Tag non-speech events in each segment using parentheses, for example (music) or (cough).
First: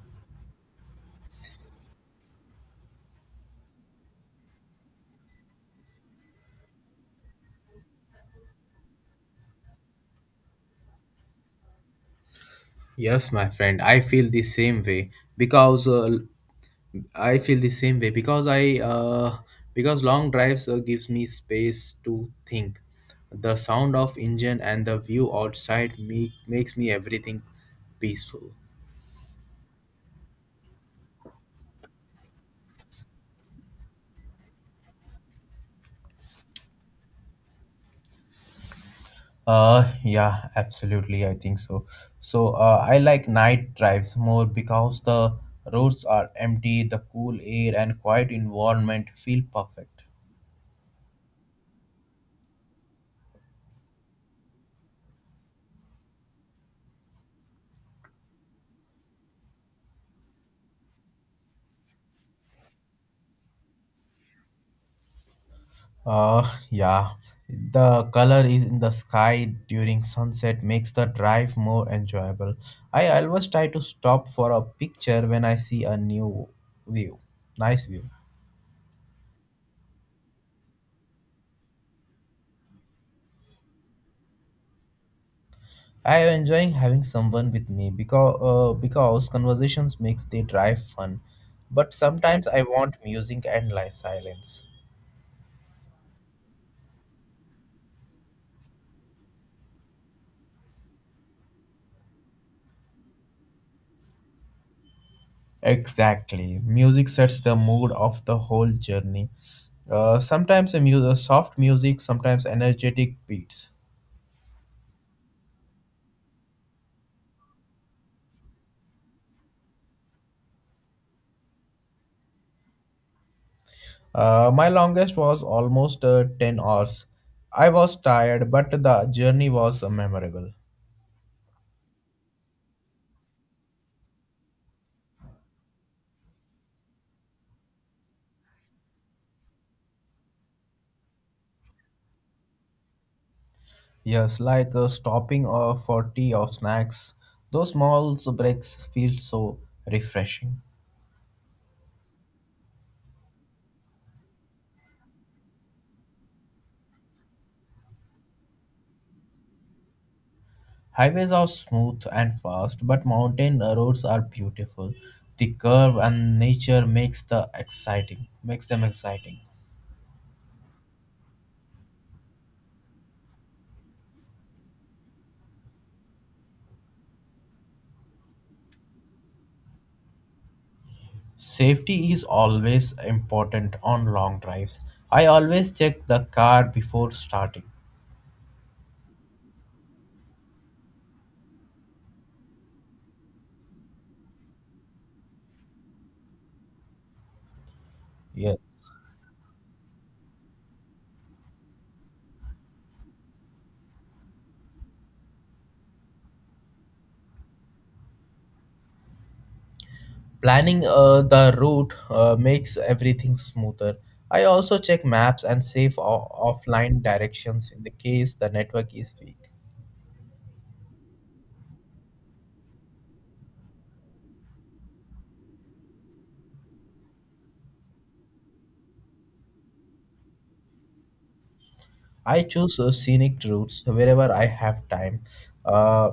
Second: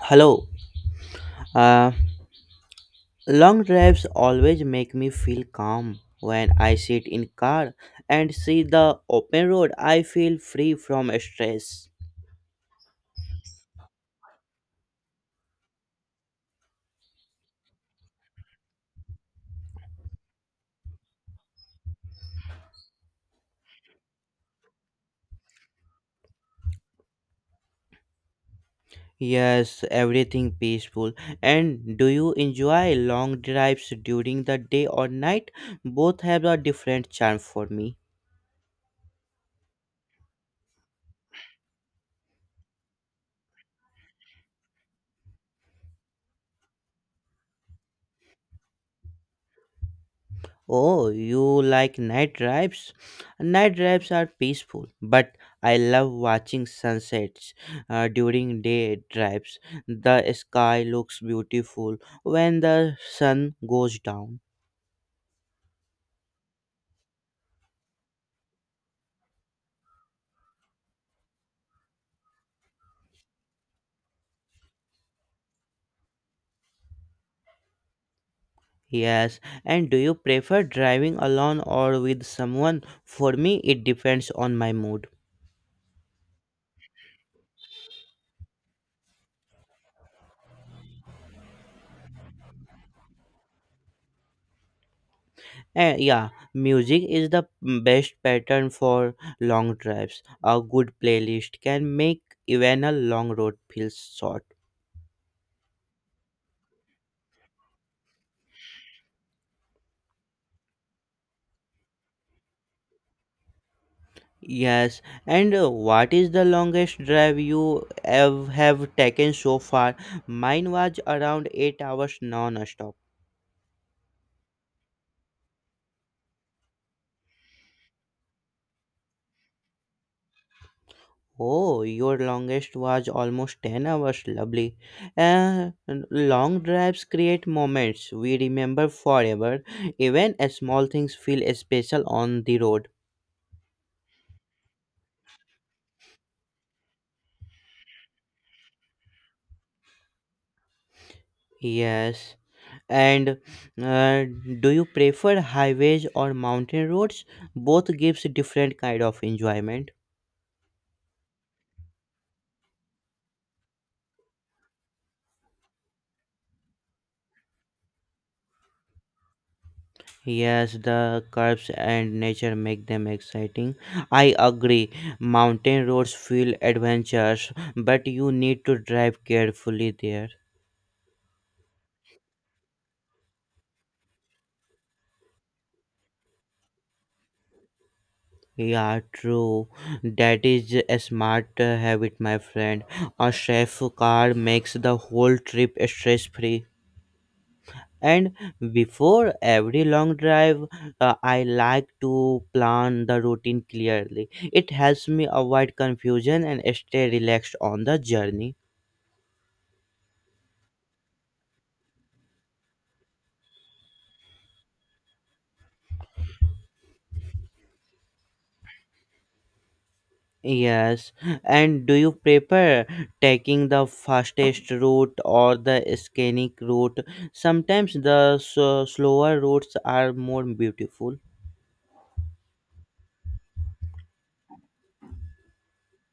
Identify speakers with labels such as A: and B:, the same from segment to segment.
A: Hello. Uh, Long drives always make me feel calm. When I sit in car and see the open road, I feel free from stress.
B: Yes, my friend, I feel the same way because I feel the same way because long drives gives me space to think. The sound of engine and the view outside me makes me everything peaceful.
A: Yes, everything peaceful. And do you enjoy long drives during the day or night? Both have a different charm for me.
B: Yeah, absolutely, I think so. So I like night drives more because the roads are empty, the cool air and quiet environment feel perfect.
A: Oh, you like night drives? Night drives are peaceful, but I love watching sunsets during day drives. The sky looks beautiful when the sun goes down.
B: Yeah, the color is in the sky during sunset makes the drive more enjoyable. I always try to stop for a picture when I see a view, nice view.
A: Yes, and do you prefer driving alone or with someone? For me, it depends on my mood.
B: I am enjoying having someone with me because conversations makes the drive fun. But sometimes I want music and silence.
A: Yeah, music is the best pattern for long drives. A good playlist can make even a long road feel short.
B: Exactly, music sets the mood of the whole journey. Sometimes soft music, sometimes energetic beats.
A: Yes, and what is the longest drive you have taken so far? Mine was around 8 hours non-stop.
B: My longest was almost 10 hours. I was tired, but the journey was memorable.
A: Oh, your longest was almost 10 hours, lovely. Uh, Long drives create moments we remember forever. Even small things feel special on the road.
B: Yes, like stopping for tea or snacks. Those small breaks feel so refreshing.
A: Yes. And uh, do you prefer highways or mountain roads? Both gives different kind of enjoyment.
B: Highways are smooth and fast, but mountain roads are beautiful. The curve and nature makes makes them exciting.
A: Yes, the curves and nature make them exciting. I agree. Mountain roads feel adventurous, but you need to drive carefully there.
B: Safety is always important on long drives. I always check the car before starting.
A: Yeah, true. That is a smart habit, my friend. A safe car makes the whole trip stress free. And
B: Yes.
A: before every long drive, I like to plan the routine clearly. It helps me avoid confusion and stay relaxed on the journey.
B: Planning the route makes everything smoother. I also check maps and save offline directions in the case the network is weak.
A: Yes, and do you prefer taking the fastest route or the scenic route? Sometimes the slower routes are more beautiful.
B: I choose scenic routes wherever I have time. Uh,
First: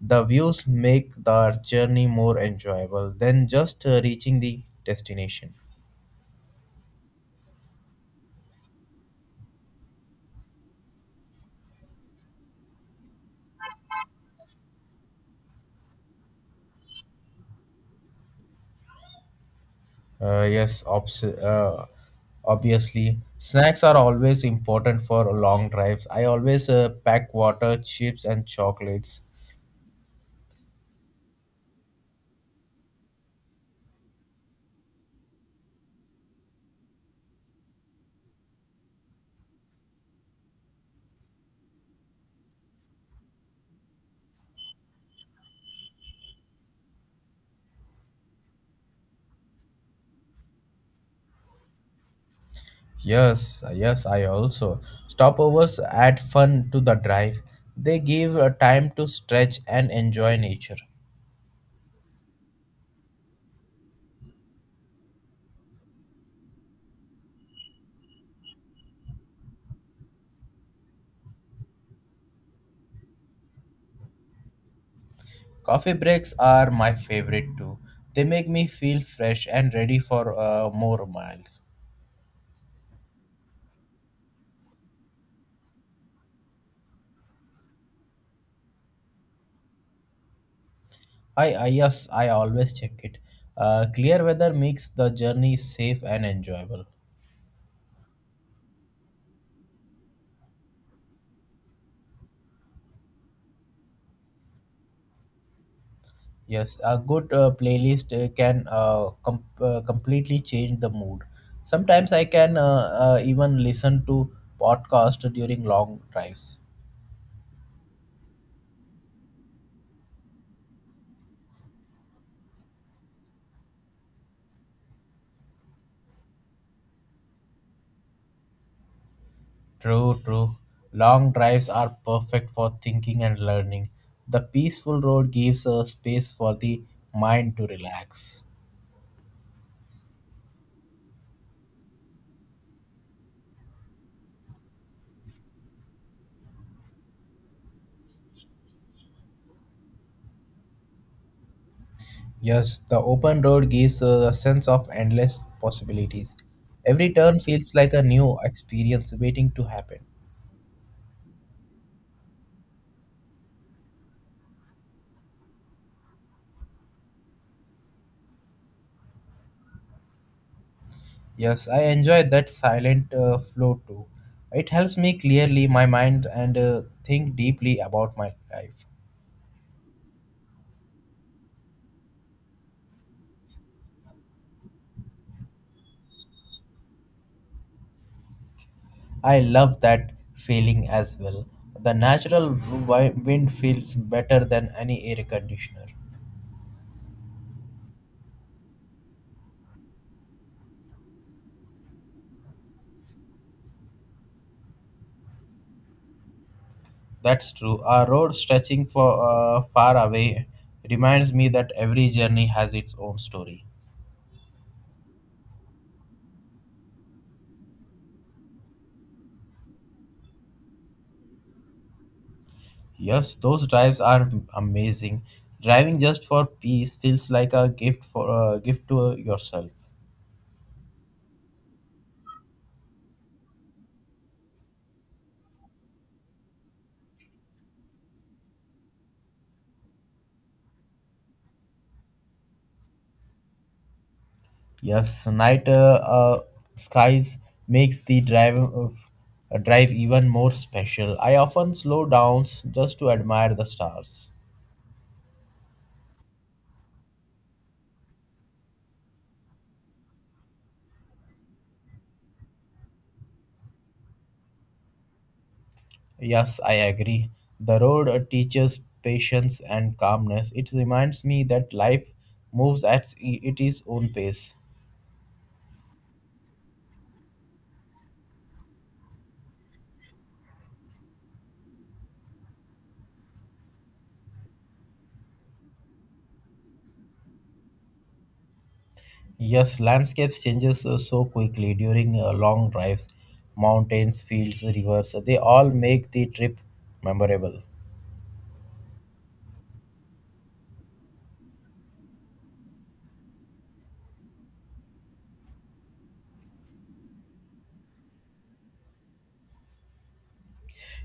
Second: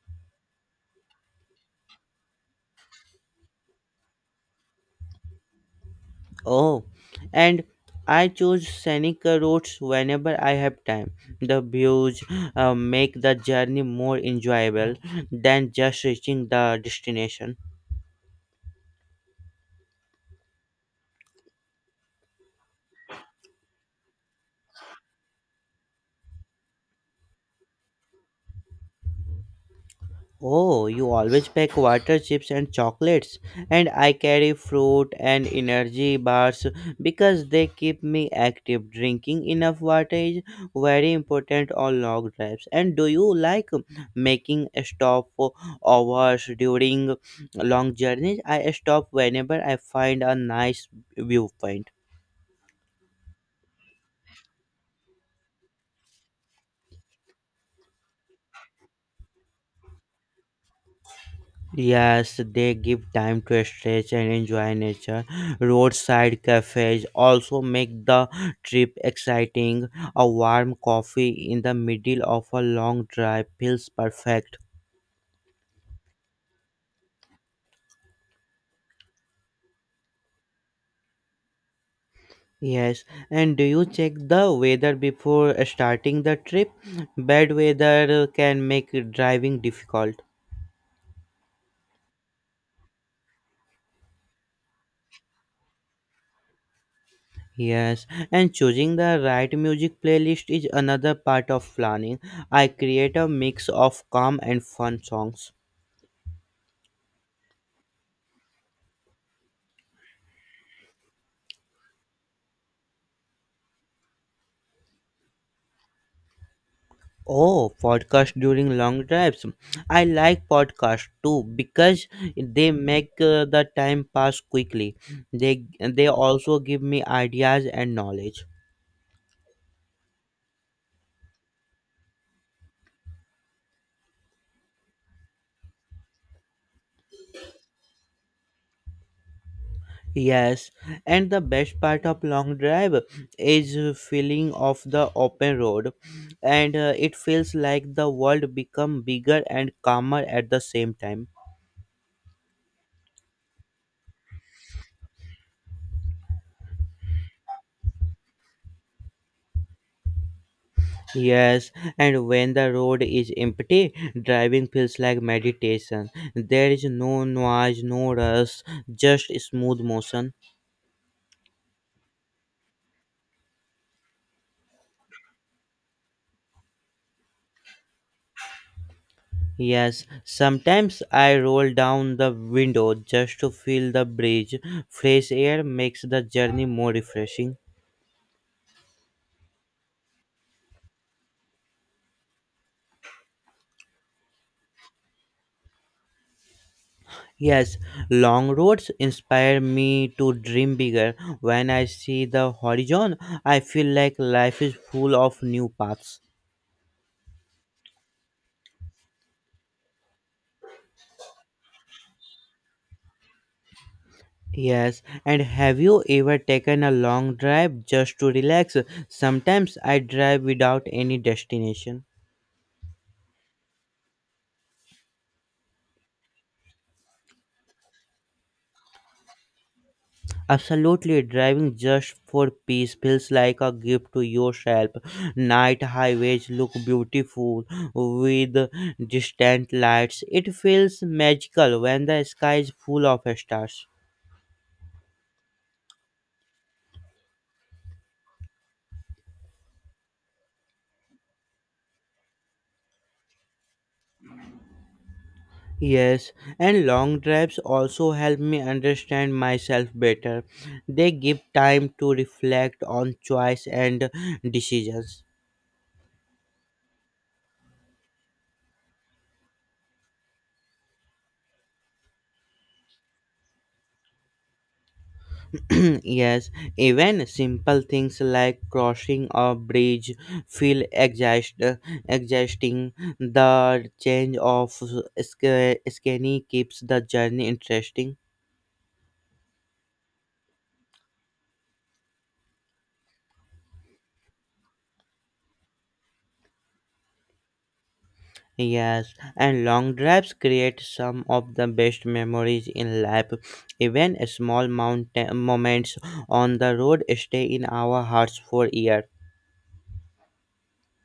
B: the views make the journey more enjoyable than just reaching the destination.
A: Oh, and I choose scenic routes whenever I have time. The views make the journey more enjoyable than just reaching the destination.
B: Yes, obviously. Snacks are always important for long drives. I always pack water, chips, and chocolates.
A: Oh, you always pack water, chips, and chocolates, and I carry fruit and energy bars because they keep me active. Drinking enough water is very important on long drives. And do you like making a stop for hours during long journeys? I stop whenever I find a nice viewpoint.
B: Yes, yes, I also. Stopovers add fun to the drive. They give time to stretch and enjoy nature.
A: Yes, they give time to stretch and enjoy nature. Roadside cafes also make the trip exciting. A warm coffee in the middle of a long drive feels perfect.
B: Coffee breaks are my favorite too. They make me feel fresh and ready for more miles.
A: Yes, and do you check the weather before starting the trip? Bad weather can make driving difficult.
B: I Yes, I always check it. Clear weather makes the journey safe and enjoyable.
A: Yes, and choosing the right music playlist is another part of planning. I create a mix of calm and fun songs.
B: Yes, a good playlist can completely change the mood. Sometimes I can even listen to podcast during long drives.
A: Oh, podcast during long drives. I like podcast too because they make the time pass quickly. They also give me ideas and knowledge.
B: True, true. Long drives are perfect for thinking and learning. The peaceful road gives a space for the mind to relax.
A: Yes, and the best part of long drive is feeling of the open road and it feels like the world become bigger and calmer at the same time.
B: Yes, the open road gives a sense of endless possibilities. Every turn feels like a new experience waiting to happen.
A: Yes, and when the road is empty, driving feels like meditation. There is no noise, no rush, just smooth motion.
B: Yes, I enjoy that silent flow too. It helps me clearly my mind and think deeply about my life.
A: Yes, sometimes I roll down the window just to feel the breeze. Fresh air makes the journey more refreshing.
B: I love that feeling as well. The natural wind feels better than any air conditioner.
A: Yes, long roads inspire me to dream bigger. When I see the horizon, I feel like life is full of new paths.
B: That's true. Our road stretching for far away reminds me that every journey has its own story.
A: Yes, and have you ever taken a long drive just to relax? Sometimes I drive without any destination.
B: Yes, those drives are amazing. Driving just for peace feels like a gift to yourself.
A: Absolutely, driving just for peace feels like a gift to yourself. Night highways look beautiful with distant lights. It feels magical when the sky is full of stars.
B: Yes, night skies makes the drive of a drive even more special. I often slow down just to admire the stars.
A: Yes, and long drives also help me understand myself better. They give time to reflect on choice and decisions.
B: Yes, I agree. The road teaches patience and calmness. It reminds me that life moves at I- it its own pace.
A: (clears throat) Yes, even simple things like crossing a bridge feel exhaust, exhausting. The change of scenery keeps the journey interesting.
B: Yes, landscapes changes so quickly during long drives. Mountains, fields, rivers, they all make the trip memorable.
A: Yes, and long drives create some of the best memories in life. Even small mountain moments on the road stay in our hearts for years.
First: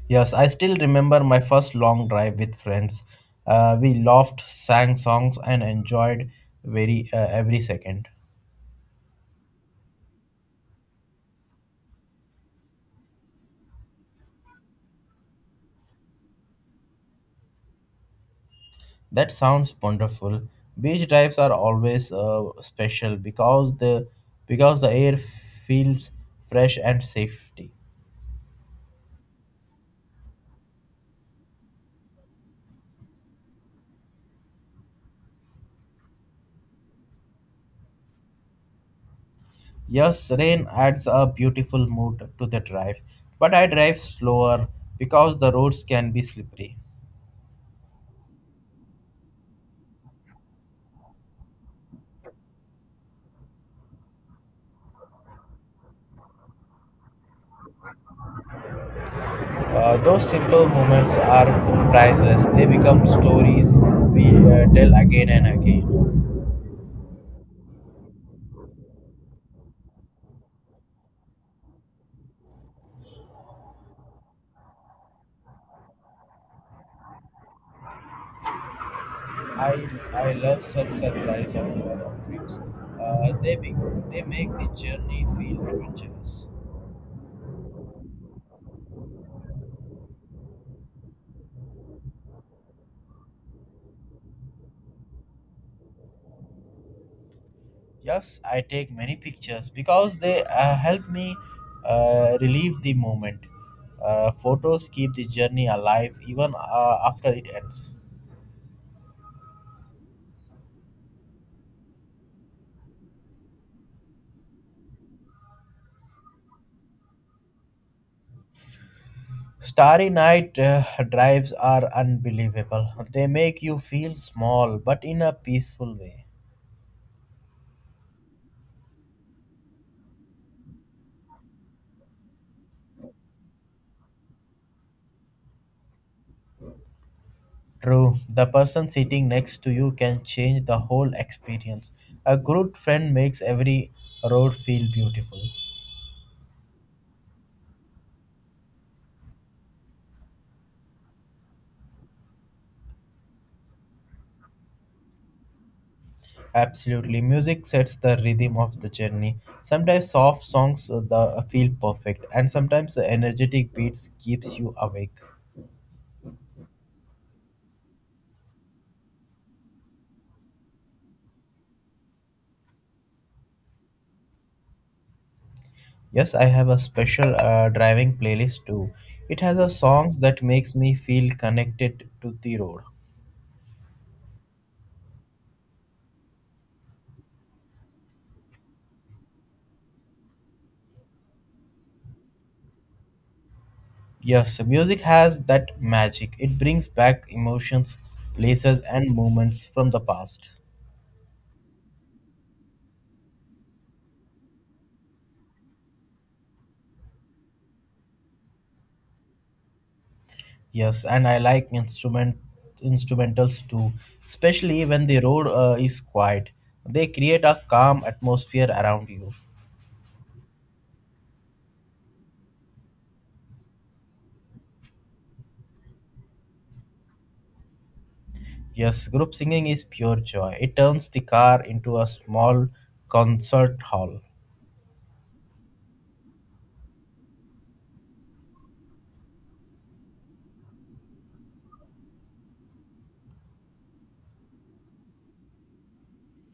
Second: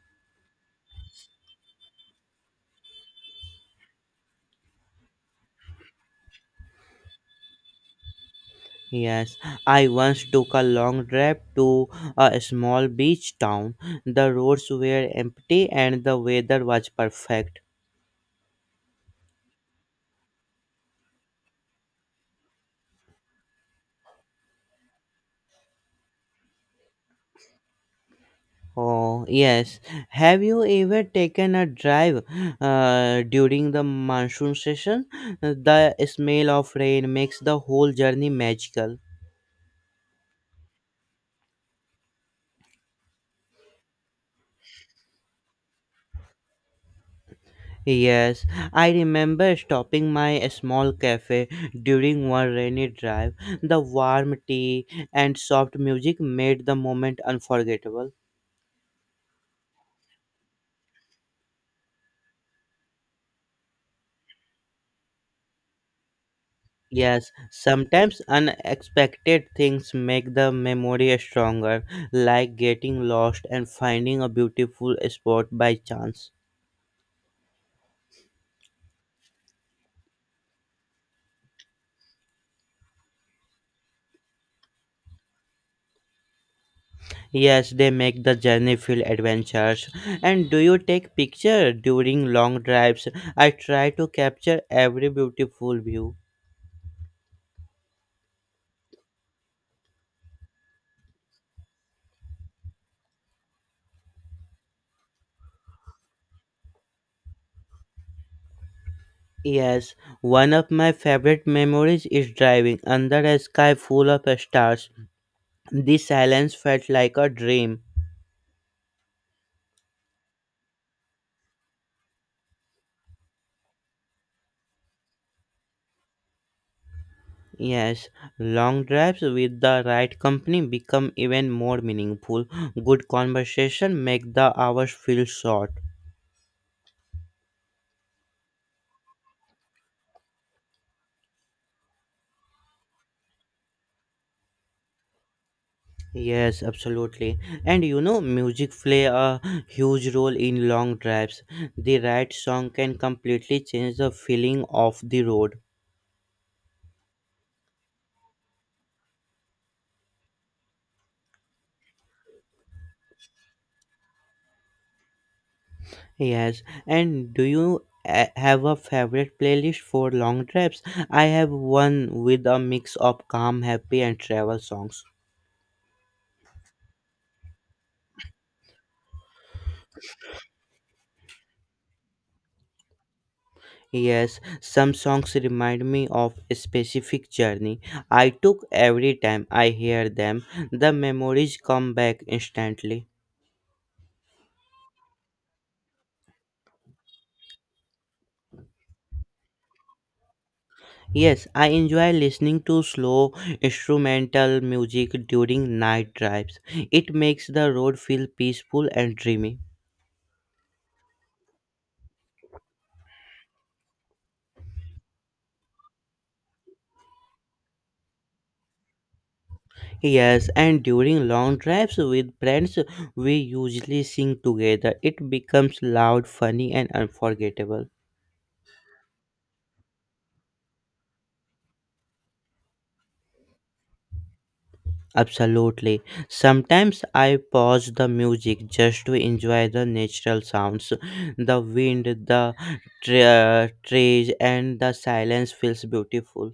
B: Yes, I still remember my first long drive with friends. We laughed, sang songs, and enjoyed very every second.
A: Yes, I once took a long drive to a small beach town. The roads were empty and the weather was perfect.
B: That sounds wonderful. Beach drives are always special because the air feels fresh and safety.
A: Oh, yes. Have you ever taken a drive during the monsoon season? The smell of rain makes the whole journey magical.
B: Yes, rain adds a beautiful mood to the drive, but I drive slower because the roads can be slippery.
A: Yes, I remember stopping my small cafe during one rainy drive. The warm tea and soft music made the moment unforgettable.
B: Those simple moments are priceless. They become stories we tell again and again.
A: Yes, sometimes unexpected things make the memory stronger, like getting lost and finding a beautiful spot by chance.
B: I I love such surprise on road trips. Uh, they be, they make the journey feel adventurous.
A: Yes, they make the journey feel adventurous. And do you take picture during long drives? I try to capture every beautiful view.
B: Yes, I take many pictures because they help me relieve the moment. Photos keep the journey alive even after it ends.
A: Yes, one of my favorite memories is driving under a sky full of stars. The silence felt like a dream.
B: Starry night drives are unbelievable. They make you feel small, but in a peaceful way.
A: Yes, long drives with the right company become even more meaningful. Good conversation make the hours feel short.
B: True, the person sitting next to you can change the whole experience. A good friend makes every road feel beautiful.
A: Yes, absolutely. And you know, music play a huge role in long drives. The right song can completely change the feeling of the road.
B: Absolutely, music sets the rhythm of the journey. Sometimes soft songs the feel perfect, and sometimes the energetic beats keeps you awake.
A: Yes, and do you have a favorite playlist for long drives? I have one with a mix of calm, happy, and travel songs.
B: Yes, I have a special driving playlist too. It has a songs that makes me feel connected to the road.
A: Yes, some songs remind me of a specific journey I took every time I hear them. The memories come back instantly.
B: Yes, music has that magic. It brings back emotions, places and moments from the past.
A: Yes, I enjoy listening to slow instrumental music during night drives. It makes the road feel peaceful and dreamy.
B: Yes, and I like instrumentals too, especially when the road is quiet. They create a calm atmosphere around you.
A: Yes, and during long drives with friends, we usually sing together. It becomes loud, funny, and unforgettable.
B: Yes, group singing is pure joy. It turns the car into a small concert hall.
A: Absolutely. Sometimes I pause the music just to enjoy the natural sounds. The wind, the trees, and the silence feels beautiful.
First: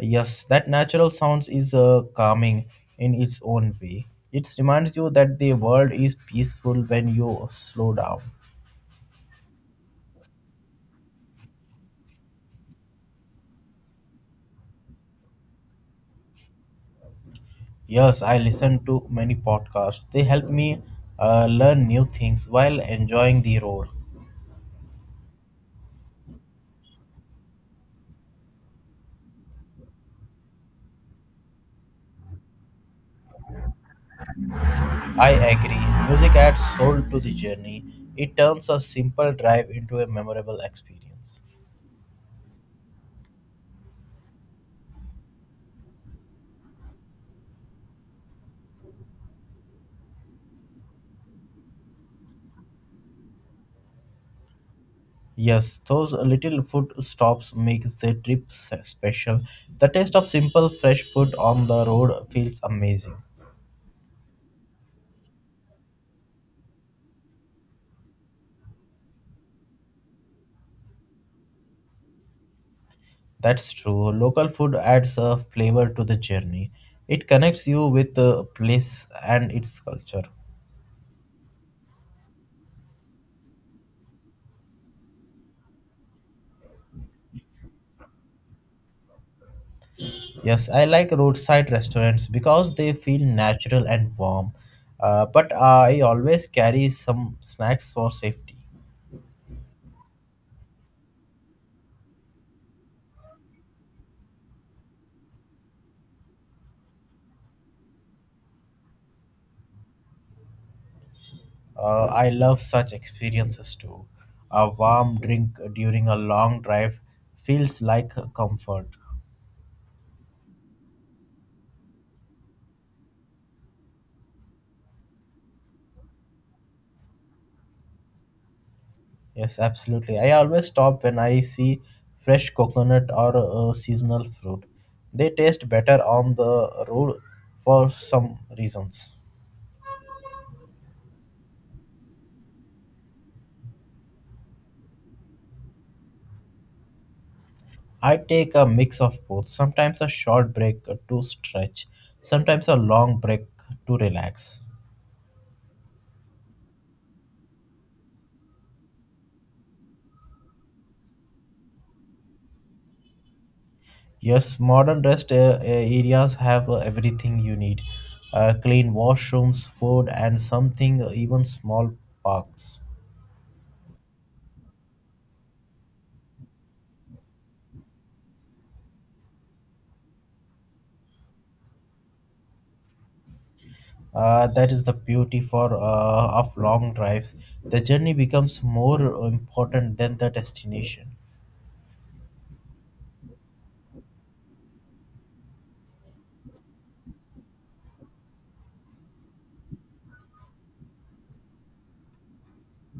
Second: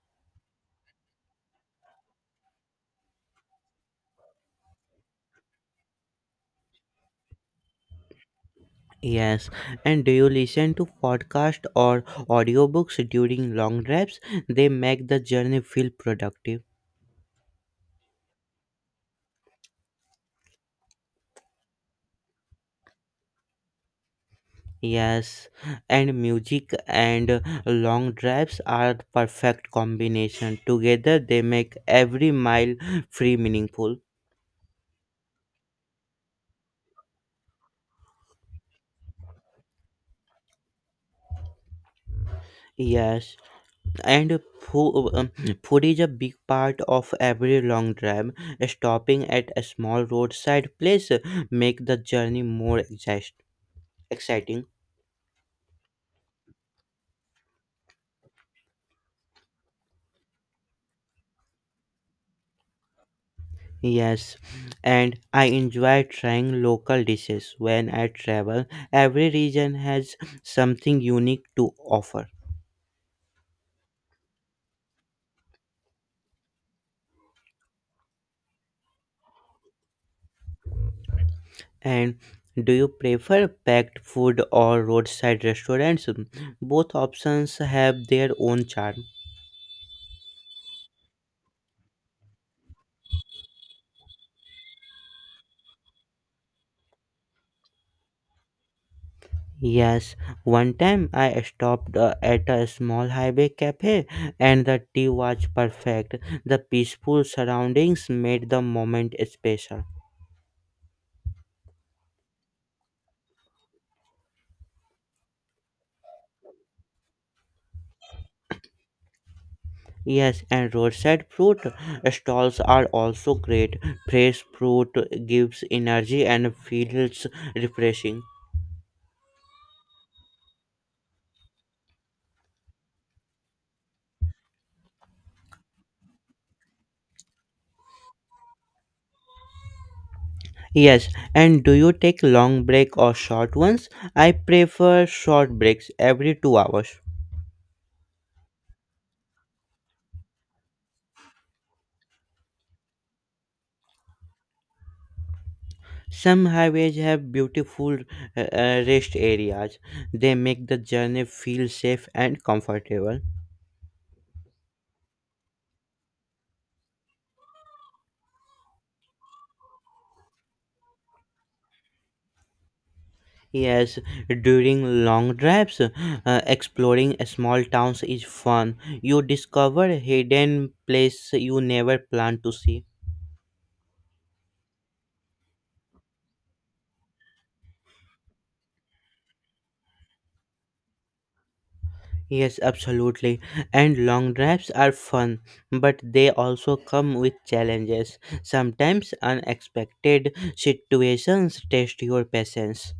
B: Yes, that natural sounds is calming in its own way. It reminds you that the world is peaceful when you slow down.
A: Yes. And do you listen to podcast or audiobooks during long drives? They make the journey feel productive.
B: Yes, I listen to many podcasts. They help me learn new things while enjoying the road.
A: Yes. And music and long drives are perfect combination. Together they make every mile free meaningful.
B: I agree. Music adds soul to the journey. It turns a simple drive into a memorable experience.
A: Yes. And food, food is a big part of every long drive, stopping at a small roadside place make the journey more exciting.
B: Yes, those little food stops makes the trip special. The taste of simple fresh food on the road feels amazing.
A: Yes, and I enjoy trying local dishes when I travel. Every region has something unique to offer.
B: That's true. Local food adds a flavor to the journey. It connects you with the place and its culture.
A: And do you prefer packed food or roadside restaurants? Both options have their own charm.
B: Yes, I like roadside restaurants because they feel natural and warm. But I always carry some snacks for safety.
A: Yes, one time I stopped at a small highway cafe and the tea was perfect. The peaceful surroundings made the moment special.
B: I love such experiences too. A warm drink during a long drive feels like comfort.
A: Yes, and roadside fruit stalls are also great. Fresh fruit gives energy and feels refreshing.
B: Yes, absolutely. I always stop when I see fresh coconut or seasonal fruit. They taste better on the road for some reasons.
A: Yes, and do you take long break or short ones? I prefer short breaks every 2 hours.
B: I take a mix of both, sometimes a short break to stretch, sometimes a long break to relax.
A: Some highways have beautiful rest areas. They make the journey feel safe and comfortable.
B: Yes, modern rest areas have everything you need, clean washrooms, food, and something, even small parks.
A: Yes, during long drives, exploring small towns is fun. You discover hidden places you never planned to see.
B: That is the beauty for of long drives. The journey becomes more important than the destination.
A: Yes, absolutely. And long drives are fun, but they also come with challenges. Sometimes unexpected situations test your patience.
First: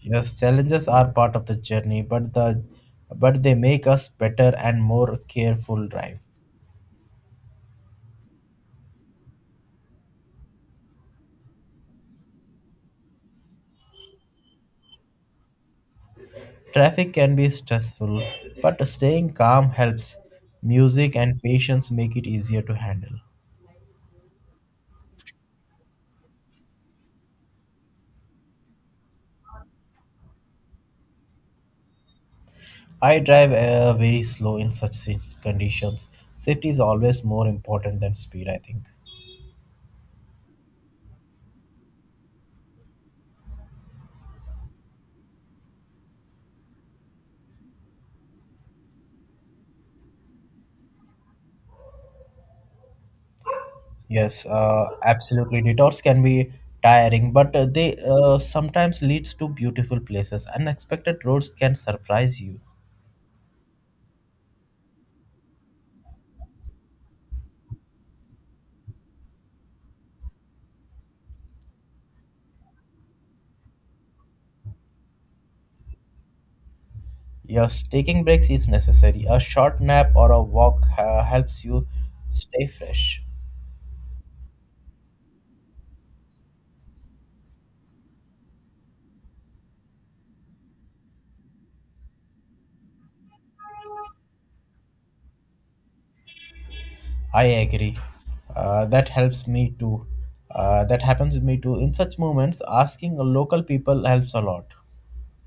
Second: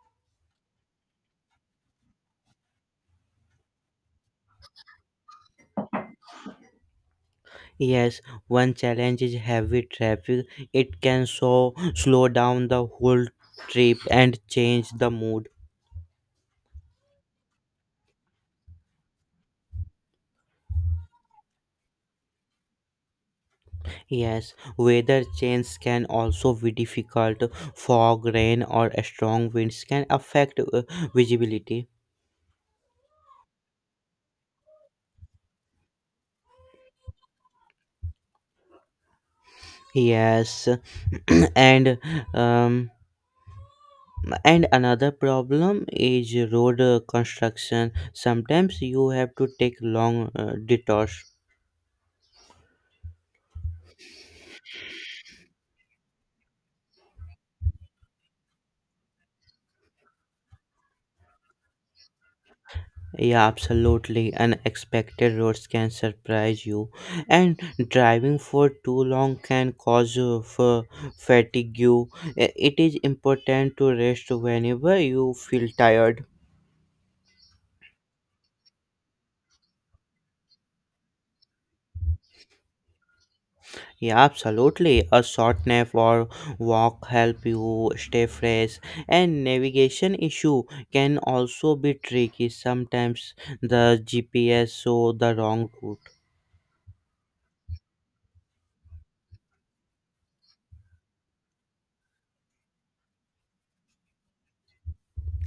B: Yes, challenges are part of the journey, but they make us better and more careful drive.
A: Yes, one challenge is heavy traffic. It can so slow down the whole trip and change the mood.
B: Traffic can be stressful, but staying calm helps. Music and patience make it easier to handle.
A: Yes, weather change can also be difficult. Fog, rain, or strong winds can affect visibility.
B: I drive very slow in such conditions. Safety is always more important than speed, I think.
A: Yes, (clears throat) and um, another problem is road construction. Sometimes you have to take long detours.
B: Yes, absolutely. Detours can be tiring, but they sometimes leads to beautiful places. Unexpected roads can surprise you.
A: Yeah, absolutely. Unexpected roads can surprise you, and driving for too long can cause fatigue. It is important to rest whenever you feel tired.
B: Yes, taking breaks is necessary. A short nap or a walk helps you stay fresh.
A: Yeah, absolutely. A short nap or walk help you stay fresh. And navigation issue can also be tricky. Sometimes the GPS show the wrong route.
B: I agree. That helps me too. That happens to me too. In such moments, asking local people helps a lot.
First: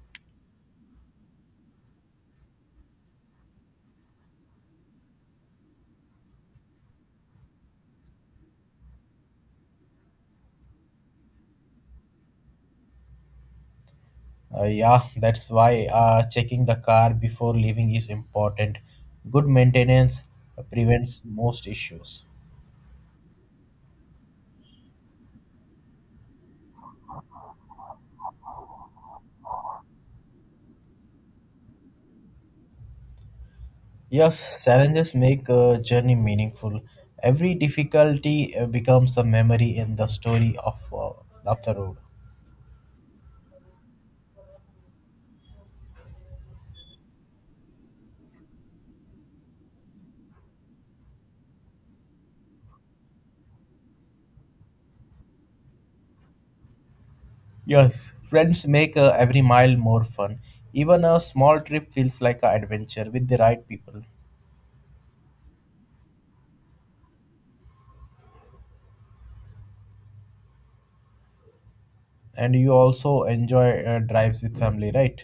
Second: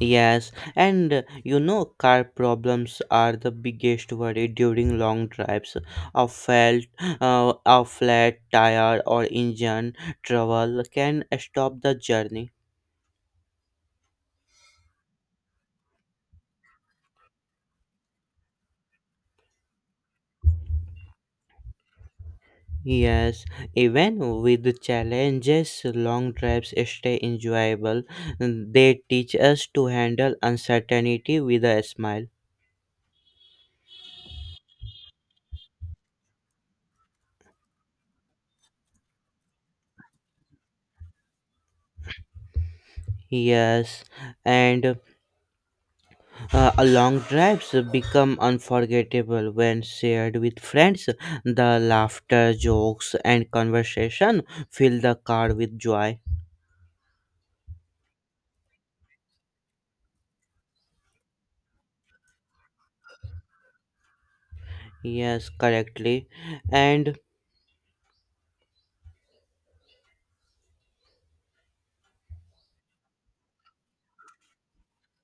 A: Yes, and you know, car problems are the biggest worry during long drives. A felt, a flat tire or engine trouble can stop the journey.
B: Yeah, that's why checking the car before leaving is important. Good maintenance prevents most issues.
A: Yes, even with the challenges, long drives stay enjoyable. They teach us to handle uncertainty with a smile.
B: Yes, challenges make a journey meaningful. Every difficulty becomes a memory in the story of the road.
A: Yes, and a long drives become unforgettable when shared with friends. The laughter, jokes, and conversation fill the car with joy.
B: Yes, friends make every mile more fun. Even a small trip feels like an adventure with the right people.
A: Yes, correctly. And
B: And you also enjoy drives with family, right?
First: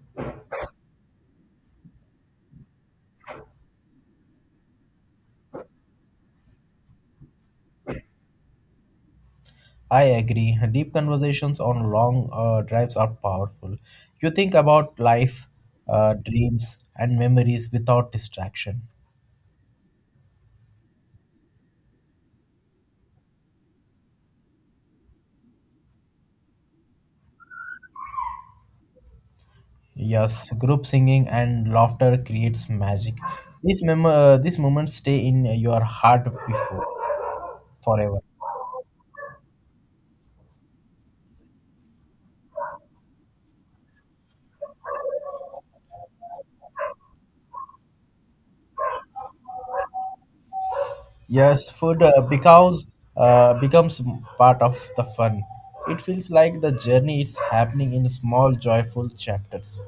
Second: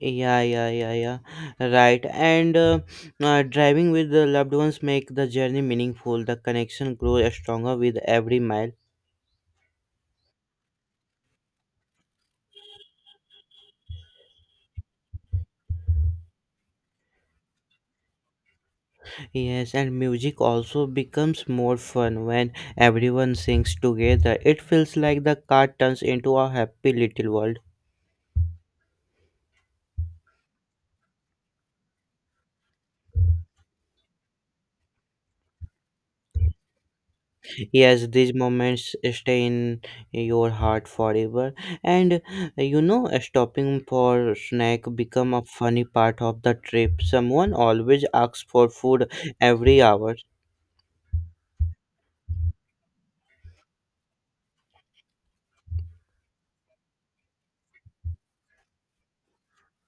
A: yeah, yeah, yeah, yeah. Right. And driving with the loved ones make the journey meaningful. The connection grows stronger with every mile.
B: I agree. Deep conversations on long drives are powerful. You think about life, dreams, and memories without distraction.
A: Yes, and music also becomes more fun when everyone sings together. It feels like the car turns into a happy little world.
B: Yes, group singing and laughter creates magic. These moments stay in your heart before
A: Yes,
B: forever.
A: these moments stay in your heart forever. And you know, stopping for snack become a funny part of the trip. Someone always asks for food every hour.
B: Yes, food because becomes part of the fun. It feels like the journey is happening in small joyful chapters.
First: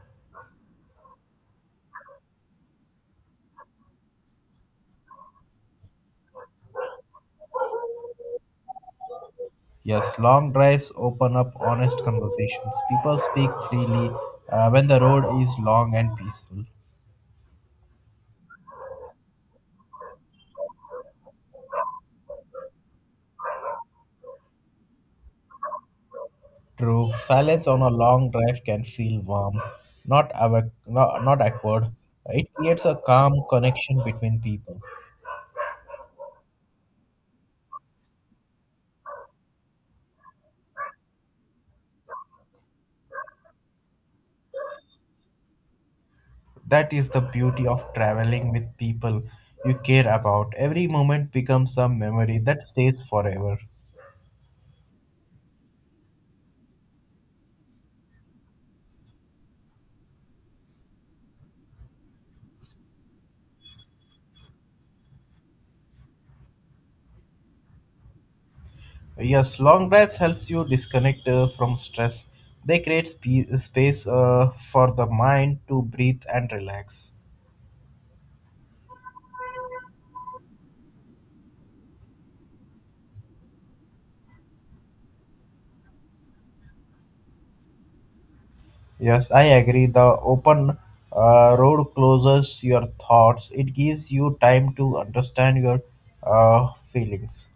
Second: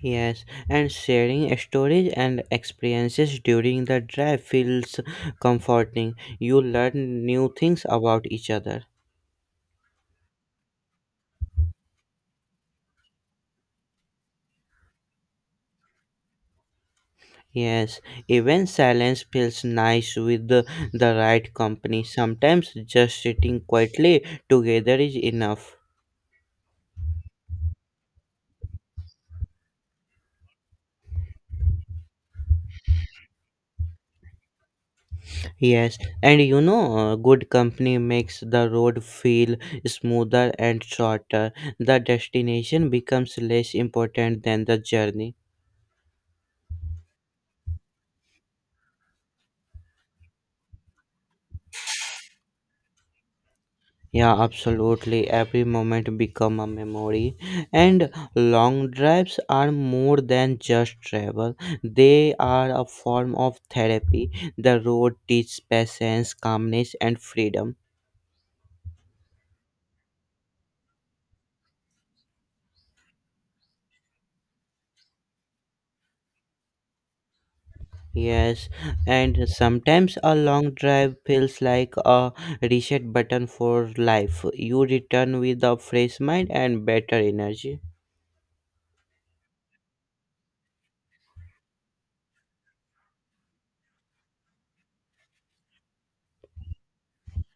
A: Yes, and sharing stories and experiences during the drive feels comforting. You learn new things about each other.
B: Yes, long drives open up honest conversations. People speak freely when the road is long and peaceful.
A: Yes, even silence feels nice with the right company. Sometimes just sitting quietly together is enough.
B: True, silence on a long drive can feel warm, not, not awkward. It creates a calm connection between people.
A: Yes, and you know, good company makes the road feel smoother and shorter. The destination becomes less important than the journey.
B: That is the beauty of traveling with people you care about. Every moment becomes a memory that stays forever.
A: Yeah, absolutely. Every moment become a memory. And long drives are more than just travel. They are a form of therapy. The road teaches patience, calmness and freedom.
B: Yes, long drives helps you disconnect from stress. They create space for the mind to breathe and relax.
A: Yes, and sometimes a long drive feels like a reset button for life. You return with a fresh mind and better energy.
B: Yes, I agree. The open road closes your thoughts. It gives you time to understand your feelings.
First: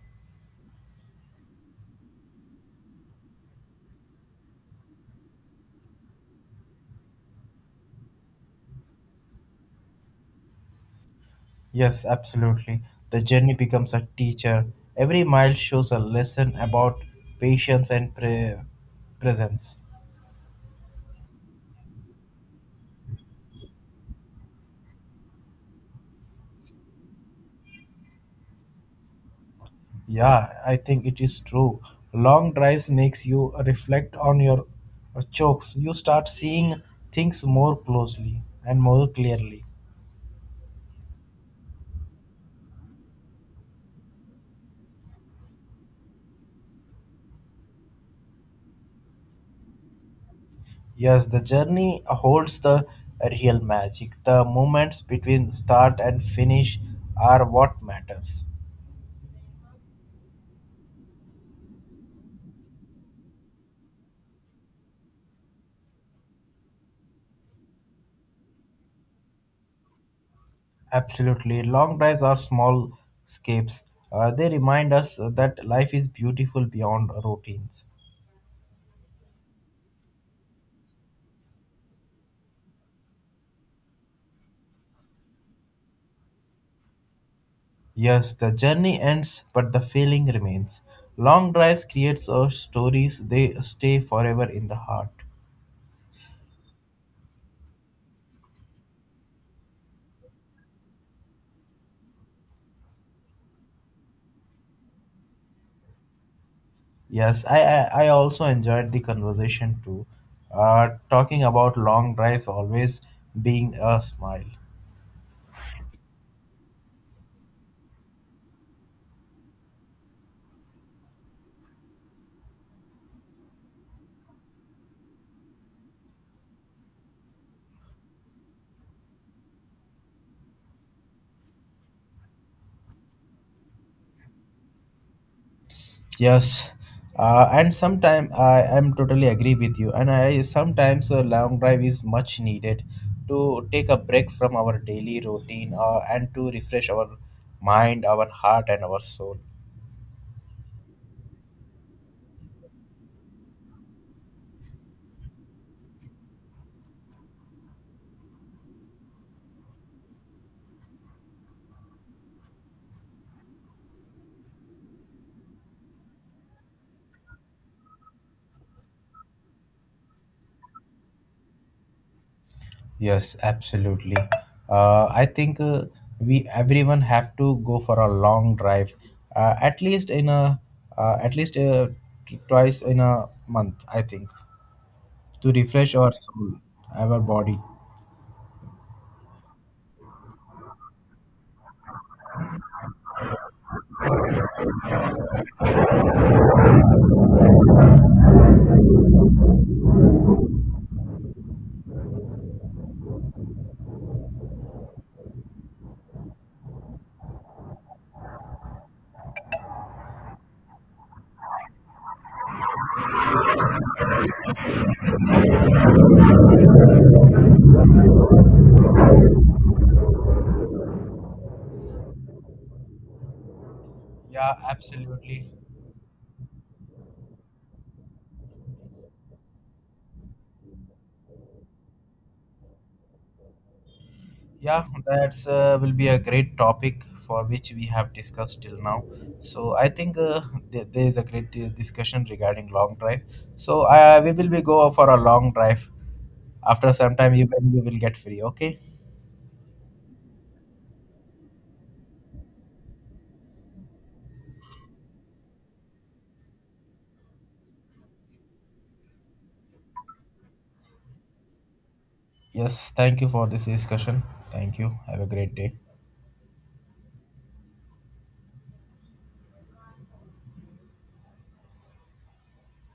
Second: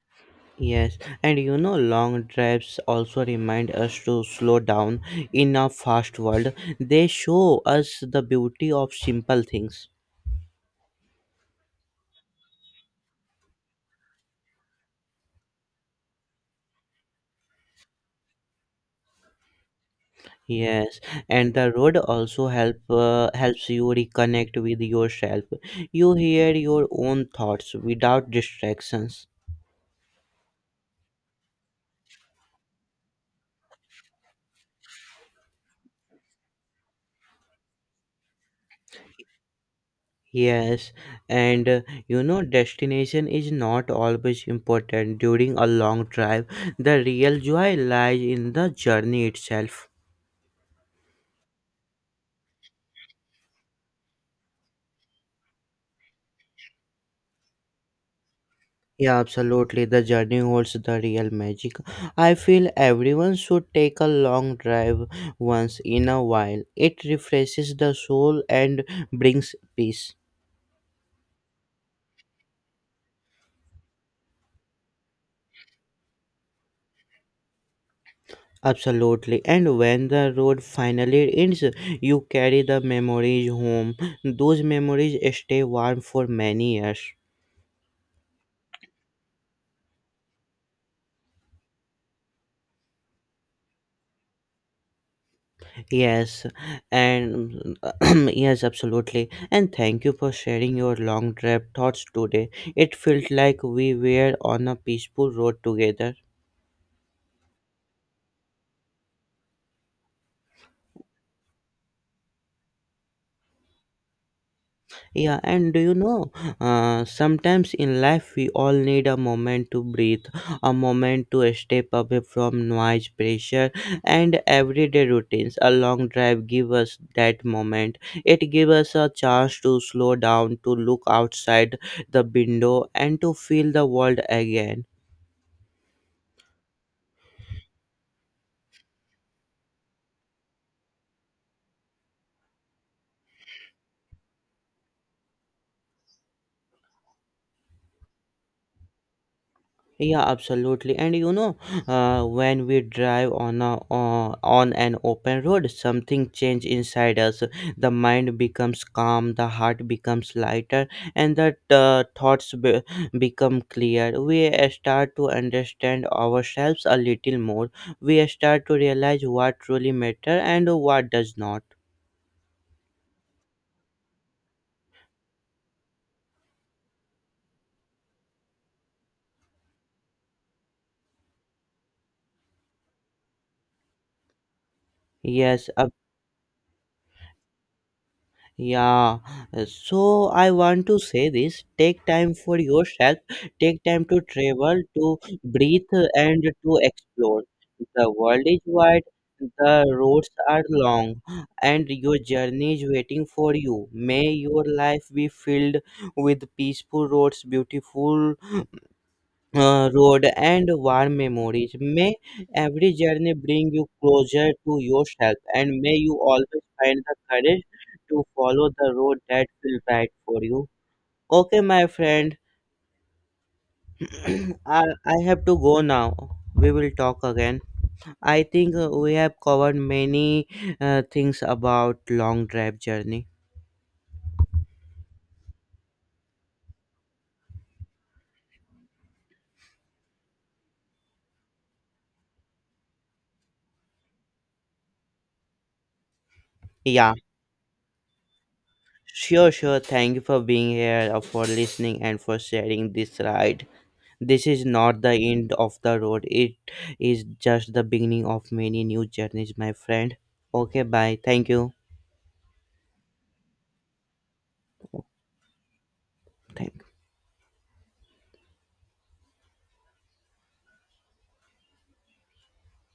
A: Yes, and you know, long drives also remind us to slow down in a fast world. They show us the beauty of simple things.
B: Yes, absolutely. The journey becomes a teacher. Every mile shows a lesson about patience and presence.
A: Yes, and the road also helps you reconnect with yourself. You hear your own thoughts without distractions.
B: Yeah, I think it is true. Long drives makes you reflect on your chokes. You start seeing things more closely and more clearly.
A: Yes, and you know, destination is not always important during a long drive. The real joy lies in the journey itself.
B: Yes, the journey holds the real magic. The moments between start and finish are what matters.
A: Yeah, absolutely. The journey holds the real magic. I feel everyone should take a long drive once in a while. It refreshes the soul and brings peace.
B: Absolutely. Long drives are small escapes. They remind us that life is beautiful beyond routines.
A: Absolutely. And when the road finally ends, you carry the memories home. Those memories stay warm for many years.
B: Yes, the journey ends, but the feeling remains. Long drives creates our stories; they stay forever in the heart.
A: Yes, and (clears throat) yes, absolutely. And thank you for sharing your long trip thoughts today. It felt like we were on a peaceful road together.
B: Yes, I also enjoyed the conversation too. Talking about long drives always being a smile.
A: Yeah, and do you know, sometimes in life we all need a moment to breathe, a moment to step away from noise, pressure, and everyday routines. A long drive gives us that moment. It gives us a chance to slow down, to look outside the window, and to feel the world again.
B: Yes, and sometimes I am totally agree with you. And I sometimes a long drive is much needed to take a break from our daily routine and to refresh our mind, our heart, and our soul.
A: Yeah, absolutely. And you know, when we drive on an open road, something changes inside us. The mind becomes calm, the heart becomes lighter, and the thoughts become clear. We start to understand ourselves a little more. We start to realize what truly matters and what does not.
B: Yes, absolutely. I think we everyone have to go for a long drive, uh, at least in a at least twice in a month. I think to
A: Yes,
B: refresh our soul, our body.
A: yeah, so I want to say this, take time for yourself, take time to travel, to breathe, and to explore. The world is wide, the roads are long, and your journey is waiting for you. May your life be filled with peaceful roads, beautiful road and warm memories. May every journey bring you closer to yourself, and may you always find the courage to follow the road that feels right for you. Okay, my friend,
B: Yeah,
A: (clears throat) I have
B: absolutely.
A: to go now. We will talk again. I think we have covered many things about long drive journey.
B: Yeah, that's will be a great topic for which we have discussed till now. So I think there is a great discussion regarding long drive. So we will be go for a long drive. After
A: Yeah,
B: some time, you, when you will get free. Okay.
A: sure, sure. Thank you for being here, for listening, and for sharing this ride. This is not the end of the road. It is just the beginning of many new journeys, my friend. Okay, bye. Thank you.
B: Yes. Thank you for this discussion. Thank you. Have a great day.
A: Thank